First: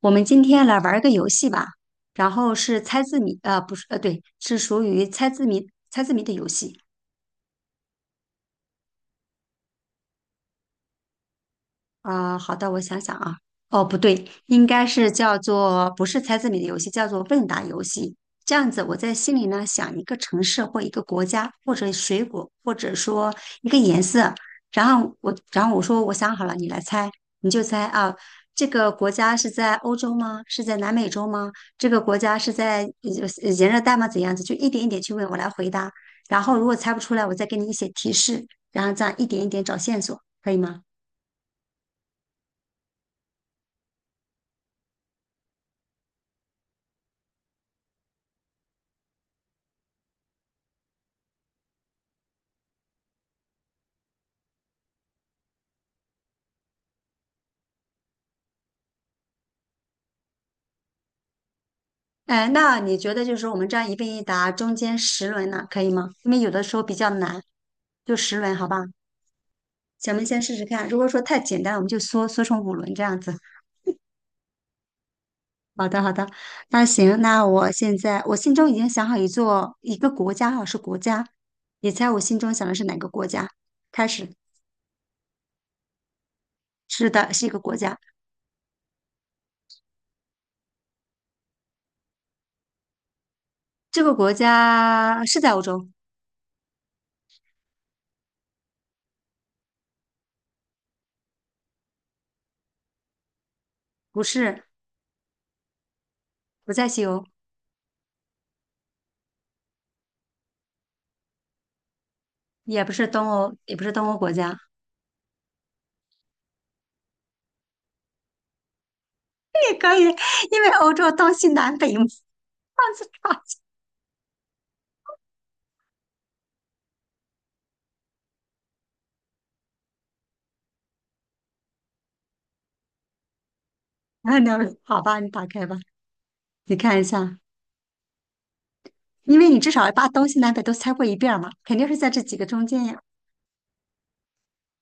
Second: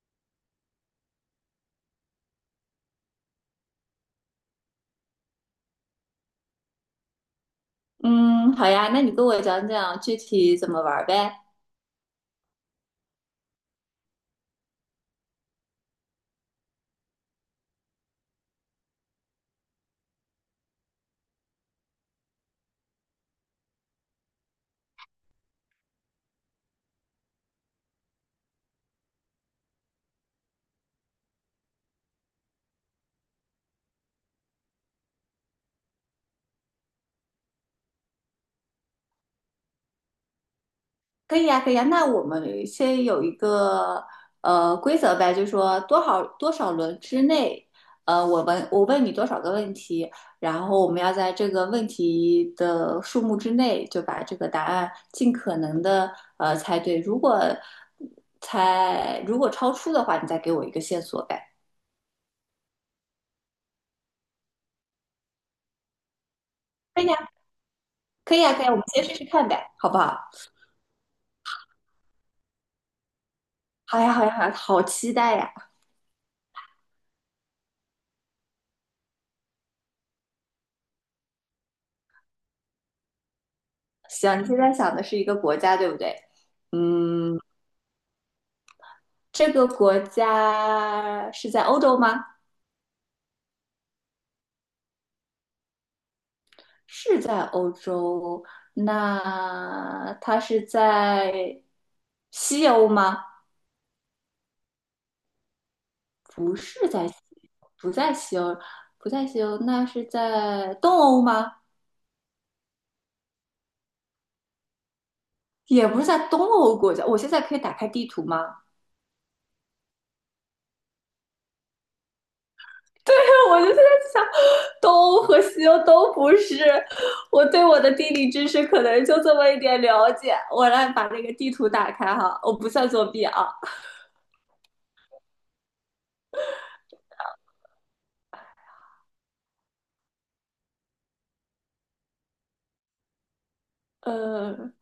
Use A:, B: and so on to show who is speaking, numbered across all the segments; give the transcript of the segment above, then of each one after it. A: 我们今天来玩儿个游戏吧，然后是猜字谜，呃，不是，呃，对，是属于猜字谜猜字谜的游戏。
B: 嗯，好呀，那你跟我讲讲具体怎么玩儿呗？
A: 啊、好的，我想想啊，哦，不对，应该是叫做不是猜字谜的游戏，叫做问答游戏。这样子，我在心里呢想一个城市或一个国家，或者水果，或者说一个颜色，然后我说我想好了，你来猜，你就猜啊，这个国家是在欧洲吗？是在南美洲吗？这个国家是在炎热带吗？怎样子？就一点一点去问，我来回答。然后如果猜不出来，我再给你一些提示，然后这样一点一点找线索，可以吗？
B: 可以呀，可以呀。那我们先有一个规则呗，就是说多少多少轮之内，我问你多少个问题，然后我们要在这个问题的数目之内就把这个答案尽可能的猜对。如果超出的话，你再给我一个线索呗。
A: 哎，那你觉得就是我们这样一问一答，中间十轮呢，可以吗？因为有的时候比
B: 可以
A: 较
B: 呀，
A: 难，就
B: 可
A: 十
B: 以呀，
A: 轮，
B: 可以
A: 好
B: 呀
A: 吧？
B: 我们先试试看呗，好不
A: 咱
B: 好？
A: 们先试试看，如果说太简单，我们就缩成5轮这样子。
B: 好呀，好呀，好呀，好期待呀！
A: 好的，好的，那行，那我现在我心中已经想好一个国家哈，是国家，你猜我心中想的是哪个国家？开始，
B: 行，你现在想的是一个国家，对不对？
A: 是的，
B: 嗯，
A: 是一个国家，
B: 这个国家是在欧洲吗？
A: 这个国家是在欧洲，
B: 是在欧洲。那它是在西欧吗？
A: 不是，
B: 不
A: 不在
B: 是
A: 西
B: 在西，
A: 欧，
B: 不在西欧，不在西欧。那是在东欧吗？
A: 也不是东欧，也不是东欧国家，
B: 也不是在东欧国家。我现在可以打开地图吗？
A: 也可以，因为欧洲东西南北嘛。
B: 对，我就在想，东欧和西欧都不是，我对我的地理知识可能就这么一点了解。我来把那个地图打开哈，我不算作弊啊。
A: 那好吧，你打开吧，你看一下，因为你至少把东西南北都猜过一遍儿嘛，肯定是在这几个中间呀。
B: 呃，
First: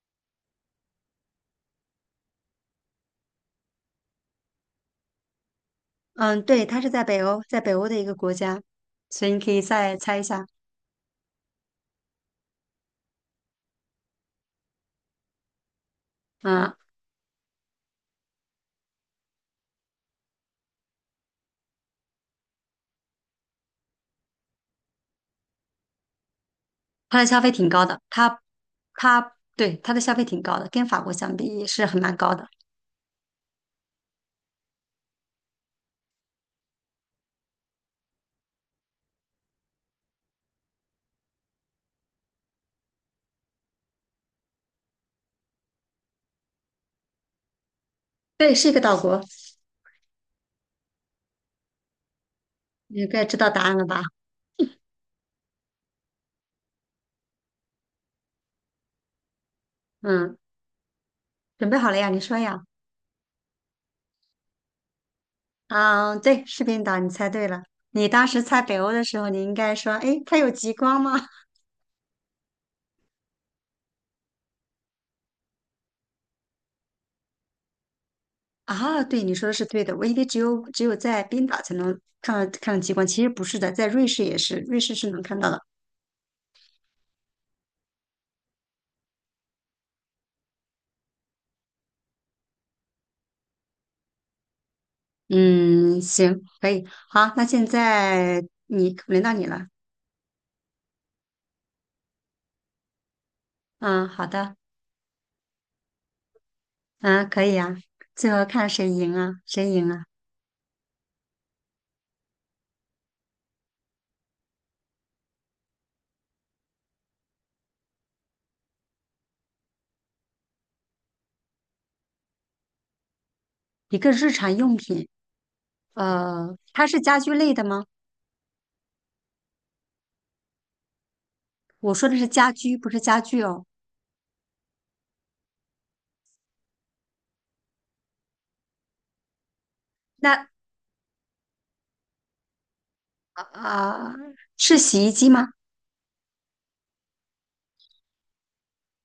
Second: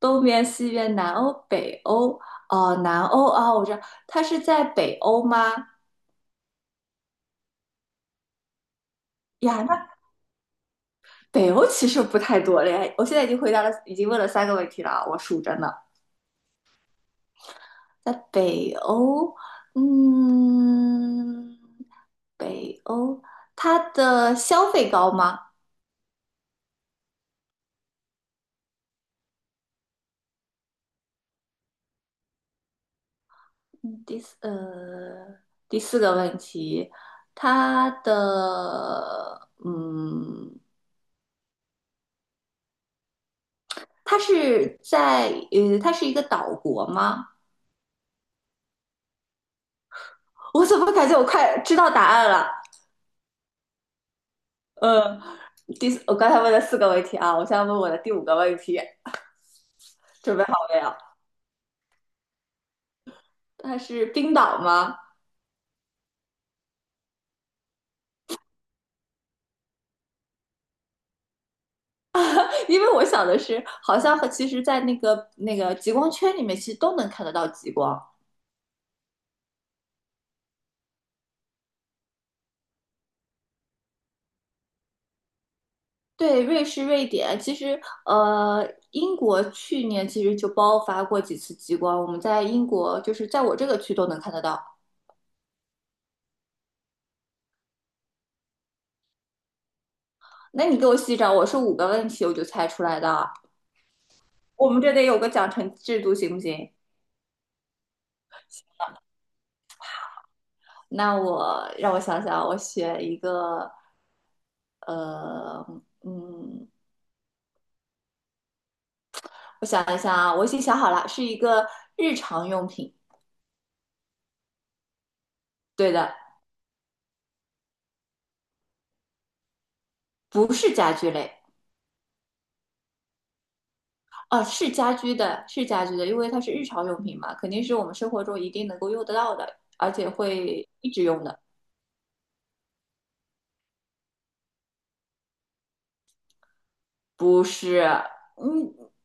B: 东边、西边、南欧、北欧，哦，南欧啊，我知道，它是在北欧吗？
A: 嗯，对，它是在北欧，在北欧的一个国家，所以你可以
B: 呀，那
A: 再猜一下。
B: 北欧其实不太多了呀。我现在已经回答了，已经问了三个问题了啊，我数着呢。
A: 嗯，
B: 在北欧，嗯，北欧，它的消费高吗？
A: 它的消费挺高的，它对它的消费挺高的，跟法国相比也是很蛮高的。
B: 嗯，第四，第四个问题，它的，嗯，它是在，它是一个岛国吗？
A: 对，是一个岛国，
B: 我怎么感觉我快知道答案了？
A: 你该知道答案了吧？
B: 呃，第四，我刚才问了四个问题啊，我现在问我的第五个问题，
A: 嗯，
B: 准备好了没有？
A: 准备好了呀？你说呀？
B: 它是冰岛吗？
A: 嗯，对，是冰岛，你猜对了。你当时猜北欧的时候，你应该说，诶，它有极光吗？
B: 因为我想的是，好像和其实，在那个极光圈里面，其实都能看得到极光。
A: 啊，对，你说的是对的。我以为只有在冰岛才能看到极光，其实不是的，在瑞士也是，瑞士是能看到的。
B: 对，瑞士、瑞典，其实英国去年其实就爆发过几次极光，我们在英国就是在我这个区都能看得到。
A: 嗯，行，可以，好，那现在你轮到你了。
B: 那你给我细找，我是五个问题我就猜出来的，
A: 嗯，好的，
B: 我们这得有个奖惩制度，行不行？
A: 嗯，可以啊。最后看谁赢啊？谁赢啊？
B: 那我让我想想，我选一个，呃，嗯，我想一下啊，我已经想好了，是一个日常用品。
A: 一个日常用品，
B: 对的，
A: 呃，它是家居类的吗？
B: 不是家居类，
A: 我说的是家居，不是家具哦。
B: 哦，是家居的，是家居的，因为它是日常用品嘛，肯定是我们生活中一定能够用得到的，而且
A: 那
B: 会一直用的。
A: 啊、呃是洗衣机吗？
B: 不是，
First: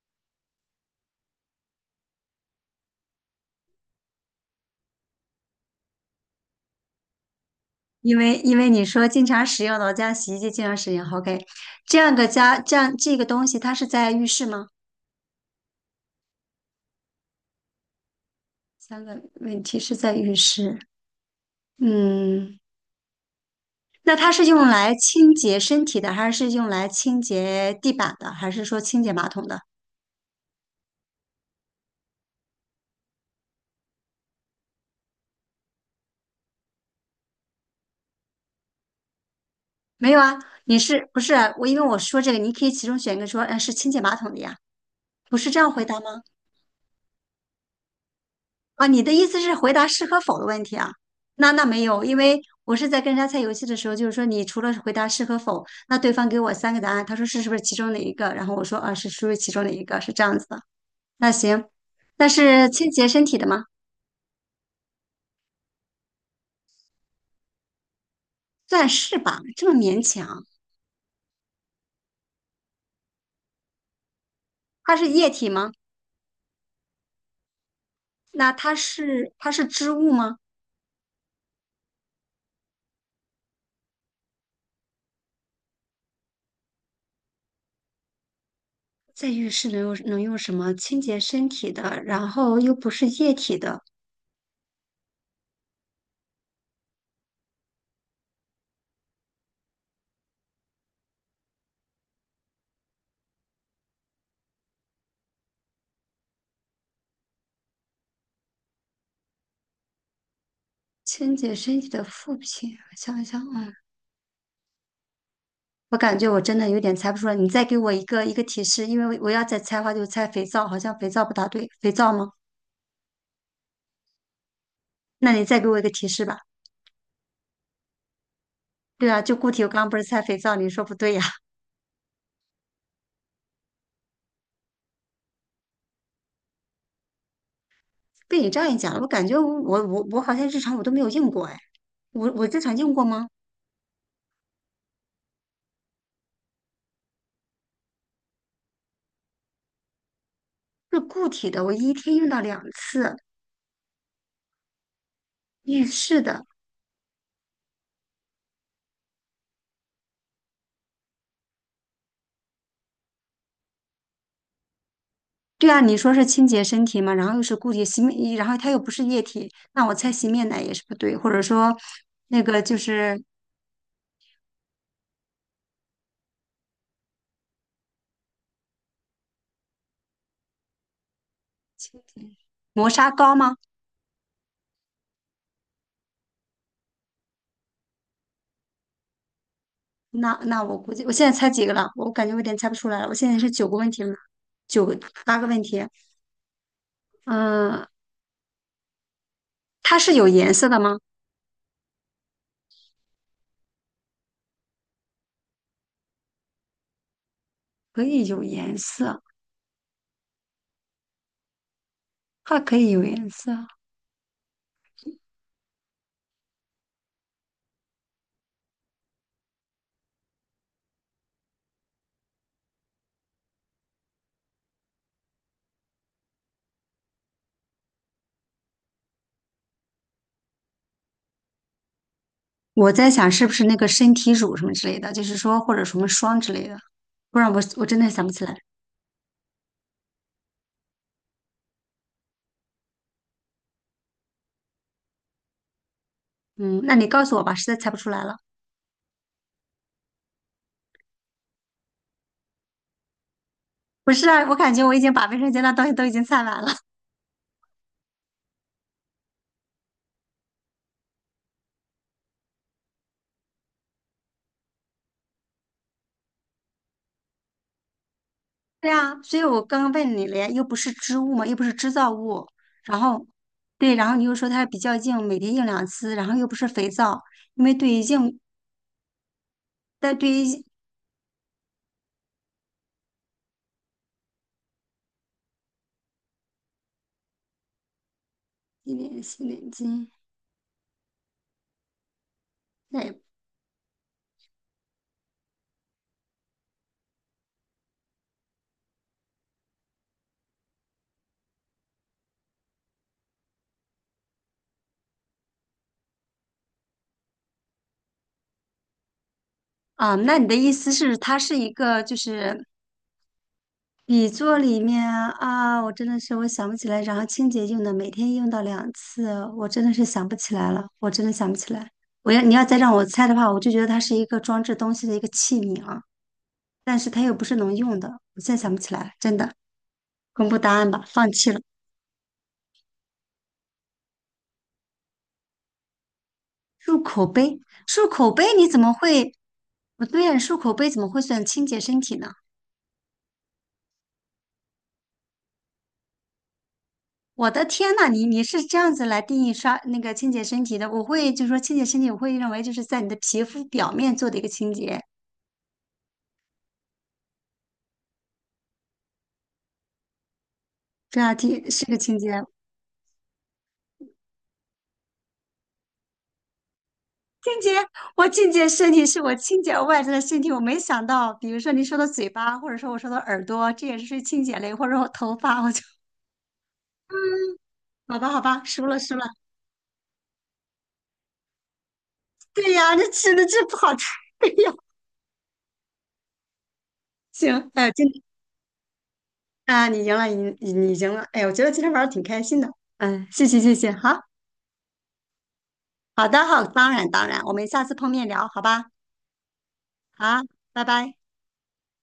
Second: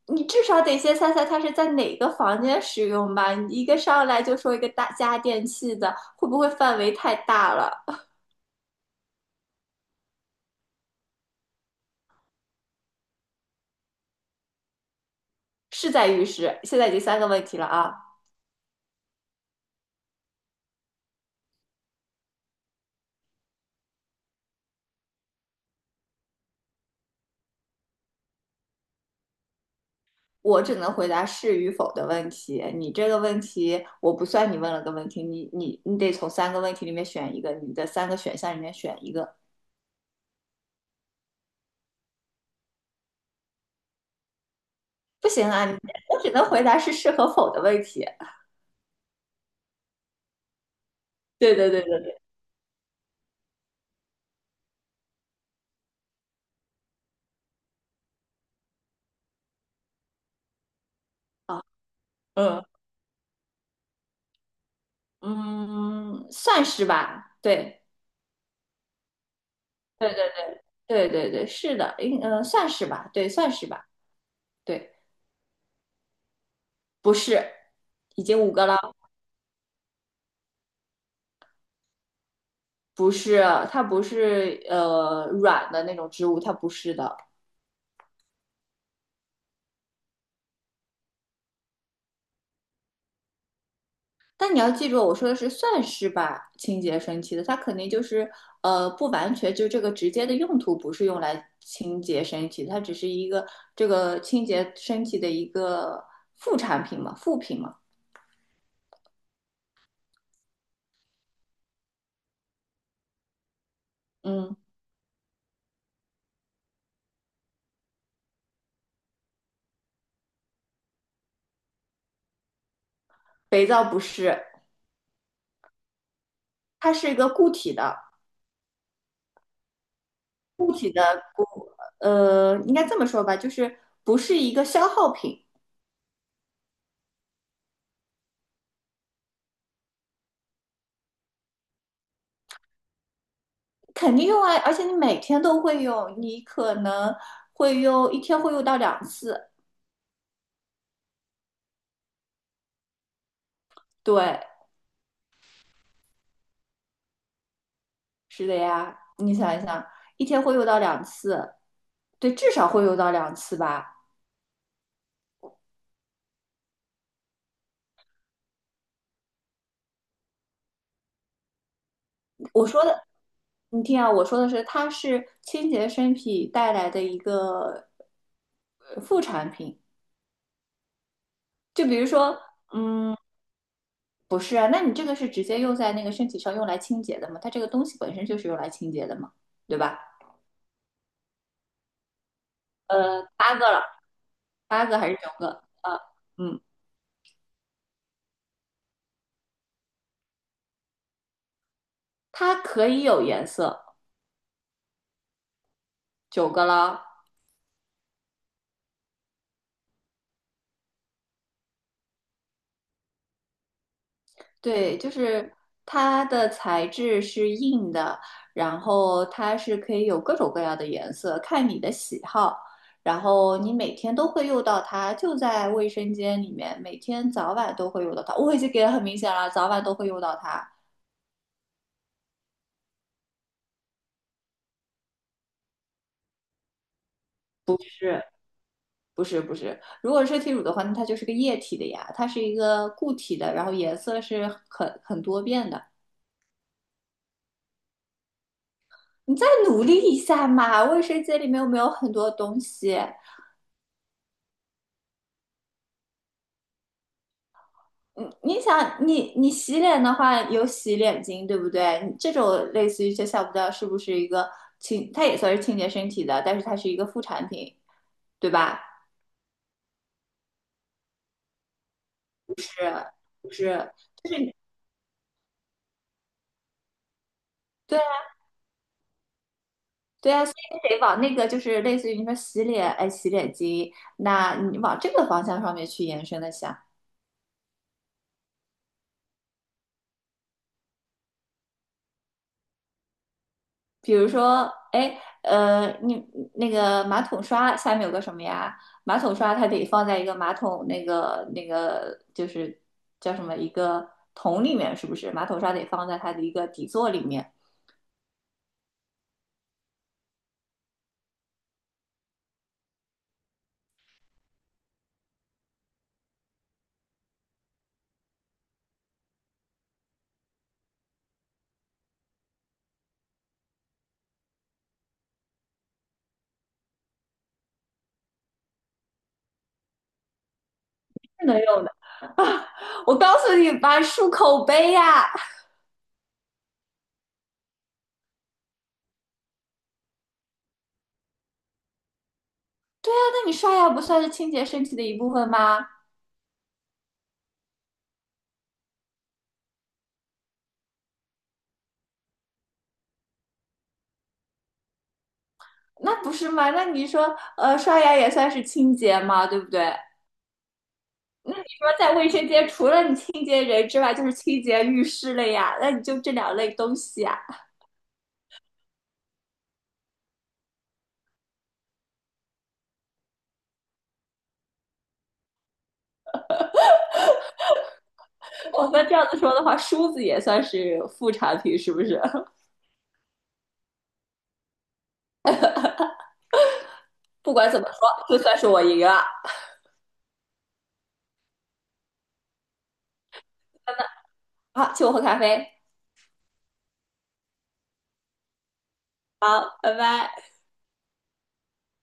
B: 你至少得先猜猜它是在哪个房间使用吧？你一个上来就说一个大家电器的，会不会范围太大了？
A: 因为你说经常使用的，我家洗衣机经常使用。OK,这样个家这样这个东西，它是在浴室吗？
B: 是在浴室，现在已经三个问题了啊。
A: 3个问题是在浴室。嗯，那它是用来清洁身体的，还是用来清洁地板的，还是说清洁马桶的？
B: 我只能回答是与否的问题。你这个问题，我不算你问了个问题，你得从三个问题里面选一个，你的三个选项里面选一个。
A: 没有啊，你是不是啊我？因为我说这个，你可以其中选一个说，呃，是清洁马桶的呀，
B: 不
A: 不是
B: 行
A: 这
B: 啊，
A: 样回答
B: 我
A: 吗？
B: 只能回答是是和否的问题。
A: 啊，你的意思是回答是和否的问题啊？那
B: 对
A: 那
B: 对对
A: 没
B: 对
A: 有，因
B: 对，
A: 为我是在跟人家猜游戏的时候，就是说你除了回答是和否，那对方给我3个答案，他说是是不是其中哪一个？然后我说啊是属于其中哪一个，是这样子的。那
B: 啊，
A: 行，那
B: 嗯
A: 是清洁身体的吗？
B: 嗯，算是吧。对
A: 算是吧，这么勉
B: 对对
A: 强。
B: 对对对，是的，算是吧，对，算是吧，对，
A: 它是液体吗？
B: 不是，已经
A: 那
B: 五个了，
A: 它是织物吗？
B: 不是，它不是软的那种植物，它不是的，
A: 在浴室能用什么清洁身体的？然后又不是液体的，
B: 但你要记住，我说的是算是吧，清洁身体的，它肯定就是不完全就这个直接的用途不是用来清洁身体，它只是一个这个清洁身体的一个副产品嘛，副品嘛。
A: 清洁身体的副品，我想一想，嗯。
B: 嗯，
A: 我感觉我真的有点猜不出来，你再给我一个提示，因为我要再猜的话就猜肥皂，好像肥皂不大对，肥皂吗？
B: 肥皂不是，
A: 那你再给我一个提示吧。
B: 它是一个固体的，
A: 对啊，就固体，我刚刚不是猜肥皂，你说不对呀、
B: 应该这么说吧，就是不是一个消耗品，
A: 被你这样一讲，我感觉我好像日常我都没有用过哎，我日常用过吗？
B: 肯定用啊，而且你每天都会用，你可能会用一天会用到两次，
A: 是固体的，我一天用到两次，
B: 对，
A: 浴室的。
B: 是的呀，你想一想，一天会用到两次，对，至少会用到两次吧。
A: 对啊，你说是清洁身体嘛，然后又是固体洗面，然后它又不是液体，那我猜洗面奶也是不对，或者说那个
B: 我
A: 就
B: 说的，
A: 是
B: 你听啊，我说的是，它是清洁身体带来的一个副产品。就比
A: 清
B: 如
A: 洁
B: 说，
A: 磨砂
B: 嗯，
A: 膏吗？
B: 不是啊，那你这个是直接用在那个身体上用来清洁的嘛？它这个东西本身就是用来清洁的嘛，对吧？
A: 那那我估计我现在猜几个了？我感觉我有点猜不出来了。我现在是
B: 八个
A: 九个
B: 了，
A: 问题了，九
B: 八
A: 个
B: 个还是九
A: 八个问
B: 个？
A: 题。
B: 啊，嗯，
A: 嗯、它是有颜色的吗？
B: 它可以有颜色，九个了。
A: 可以有颜色，它可以有颜色。
B: 对，就是它的材质是硬的，然后它是可以有各种各样的颜色，看你的喜好。然后你每天都会用到它，就在卫生间里面，每天早晚都会用到它。我已经给的很明显了，早晚都会用到它。
A: 我在想是不是那个身体乳什么之类的，就是说或者什么霜之类的，不然我
B: 不
A: 我真的
B: 是，
A: 想不起来。
B: 不是，不是。如果是身体乳的话，那它就是个液体的呀，它是一个固体的，然后颜色是很多变的。
A: 嗯，那你告诉我吧，实在猜不出来了。
B: 你再努力一下嘛，卫生间里面有没有很多东西？
A: 不是啊，我感觉我已经把卫生间的东西都已经猜完了。
B: 嗯，你想，你洗脸的话有洗脸巾，对不对？你这种类似于就想不到是不是一个清，它也算是清洁身体的，但是它是一个副产品，对吧？
A: 对啊，所以我刚刚问你了呀，又不是织物嘛，又不是织造物，
B: 不是，
A: 然后，
B: 就是
A: 对，然后你又说它比较硬，每天用两次，然后又不是肥皂，因为对
B: 对
A: 于
B: 啊，
A: 硬，但对
B: 对
A: 于
B: 啊，所以你得往那个就是类似于你说洗脸，哎，洗脸巾，那你往这个方向上面去延伸的想。
A: 洗脸巾，那也
B: 比如说，哎，你那个马桶刷下面有个什么呀？马桶刷它得放在一个马桶那个就是叫什么一个桶里面，是不是？马桶刷得放在它的一个底座里面，
A: 啊，那你的意思是它是一个就是底座里面啊，啊我真的是我想不起来，然后清洁用的，每天用到两次，我真的是想不起来了，我真的想不起来。你要再让我猜的话，我就觉得它是一个装置东西的一个器皿啊。但是它又不是能用的，我现在想不起来了，真的。公布答案吧，放
B: 是
A: 弃
B: 能
A: 了。
B: 用的啊！我告诉你吧，漱口杯呀、
A: 漱口杯，漱口杯你怎么会？不对呀，漱口杯怎么会算清洁身体呢？
B: 那你刷牙不算是清洁身体的一部分吗？
A: 我的天呐，你是这样子来定义刷那个清洁身体的？我会就是说清洁身体，我会认为就是在你的皮肤表面做的一个清洁，
B: 那不是吗？那你说，刷牙也算是清洁吗？对不对？
A: 这道
B: 那你
A: 题是
B: 说
A: 个
B: 在
A: 清
B: 卫
A: 洁。
B: 生间，除了你清洁人之外，就是清洁浴室了呀？那你就这两类东西啊。
A: 清洁，我清洁身体是我清洁外在的身体，我没想到，比如说你说的嘴巴，或者说我说的耳朵，这也是清洁类，或者我头发，好吧好吧，输
B: 我
A: 了
B: 们这
A: 输了。
B: 样子说的话，梳子也算是副产品，是不是？
A: 对呀，这吃的这不好吃。哎呀，
B: 不管
A: 行，
B: 怎么
A: 哎，今天
B: 说，就算是我赢了。
A: 啊，你赢了，你赢了。哎，我觉得今天玩的挺开心的。嗯，谢谢谢谢，
B: 好，请我喝咖啡。
A: 好，当然当然，我们下次碰面聊，好吧？
B: 好，拜
A: 好，
B: 拜。
A: 拜拜。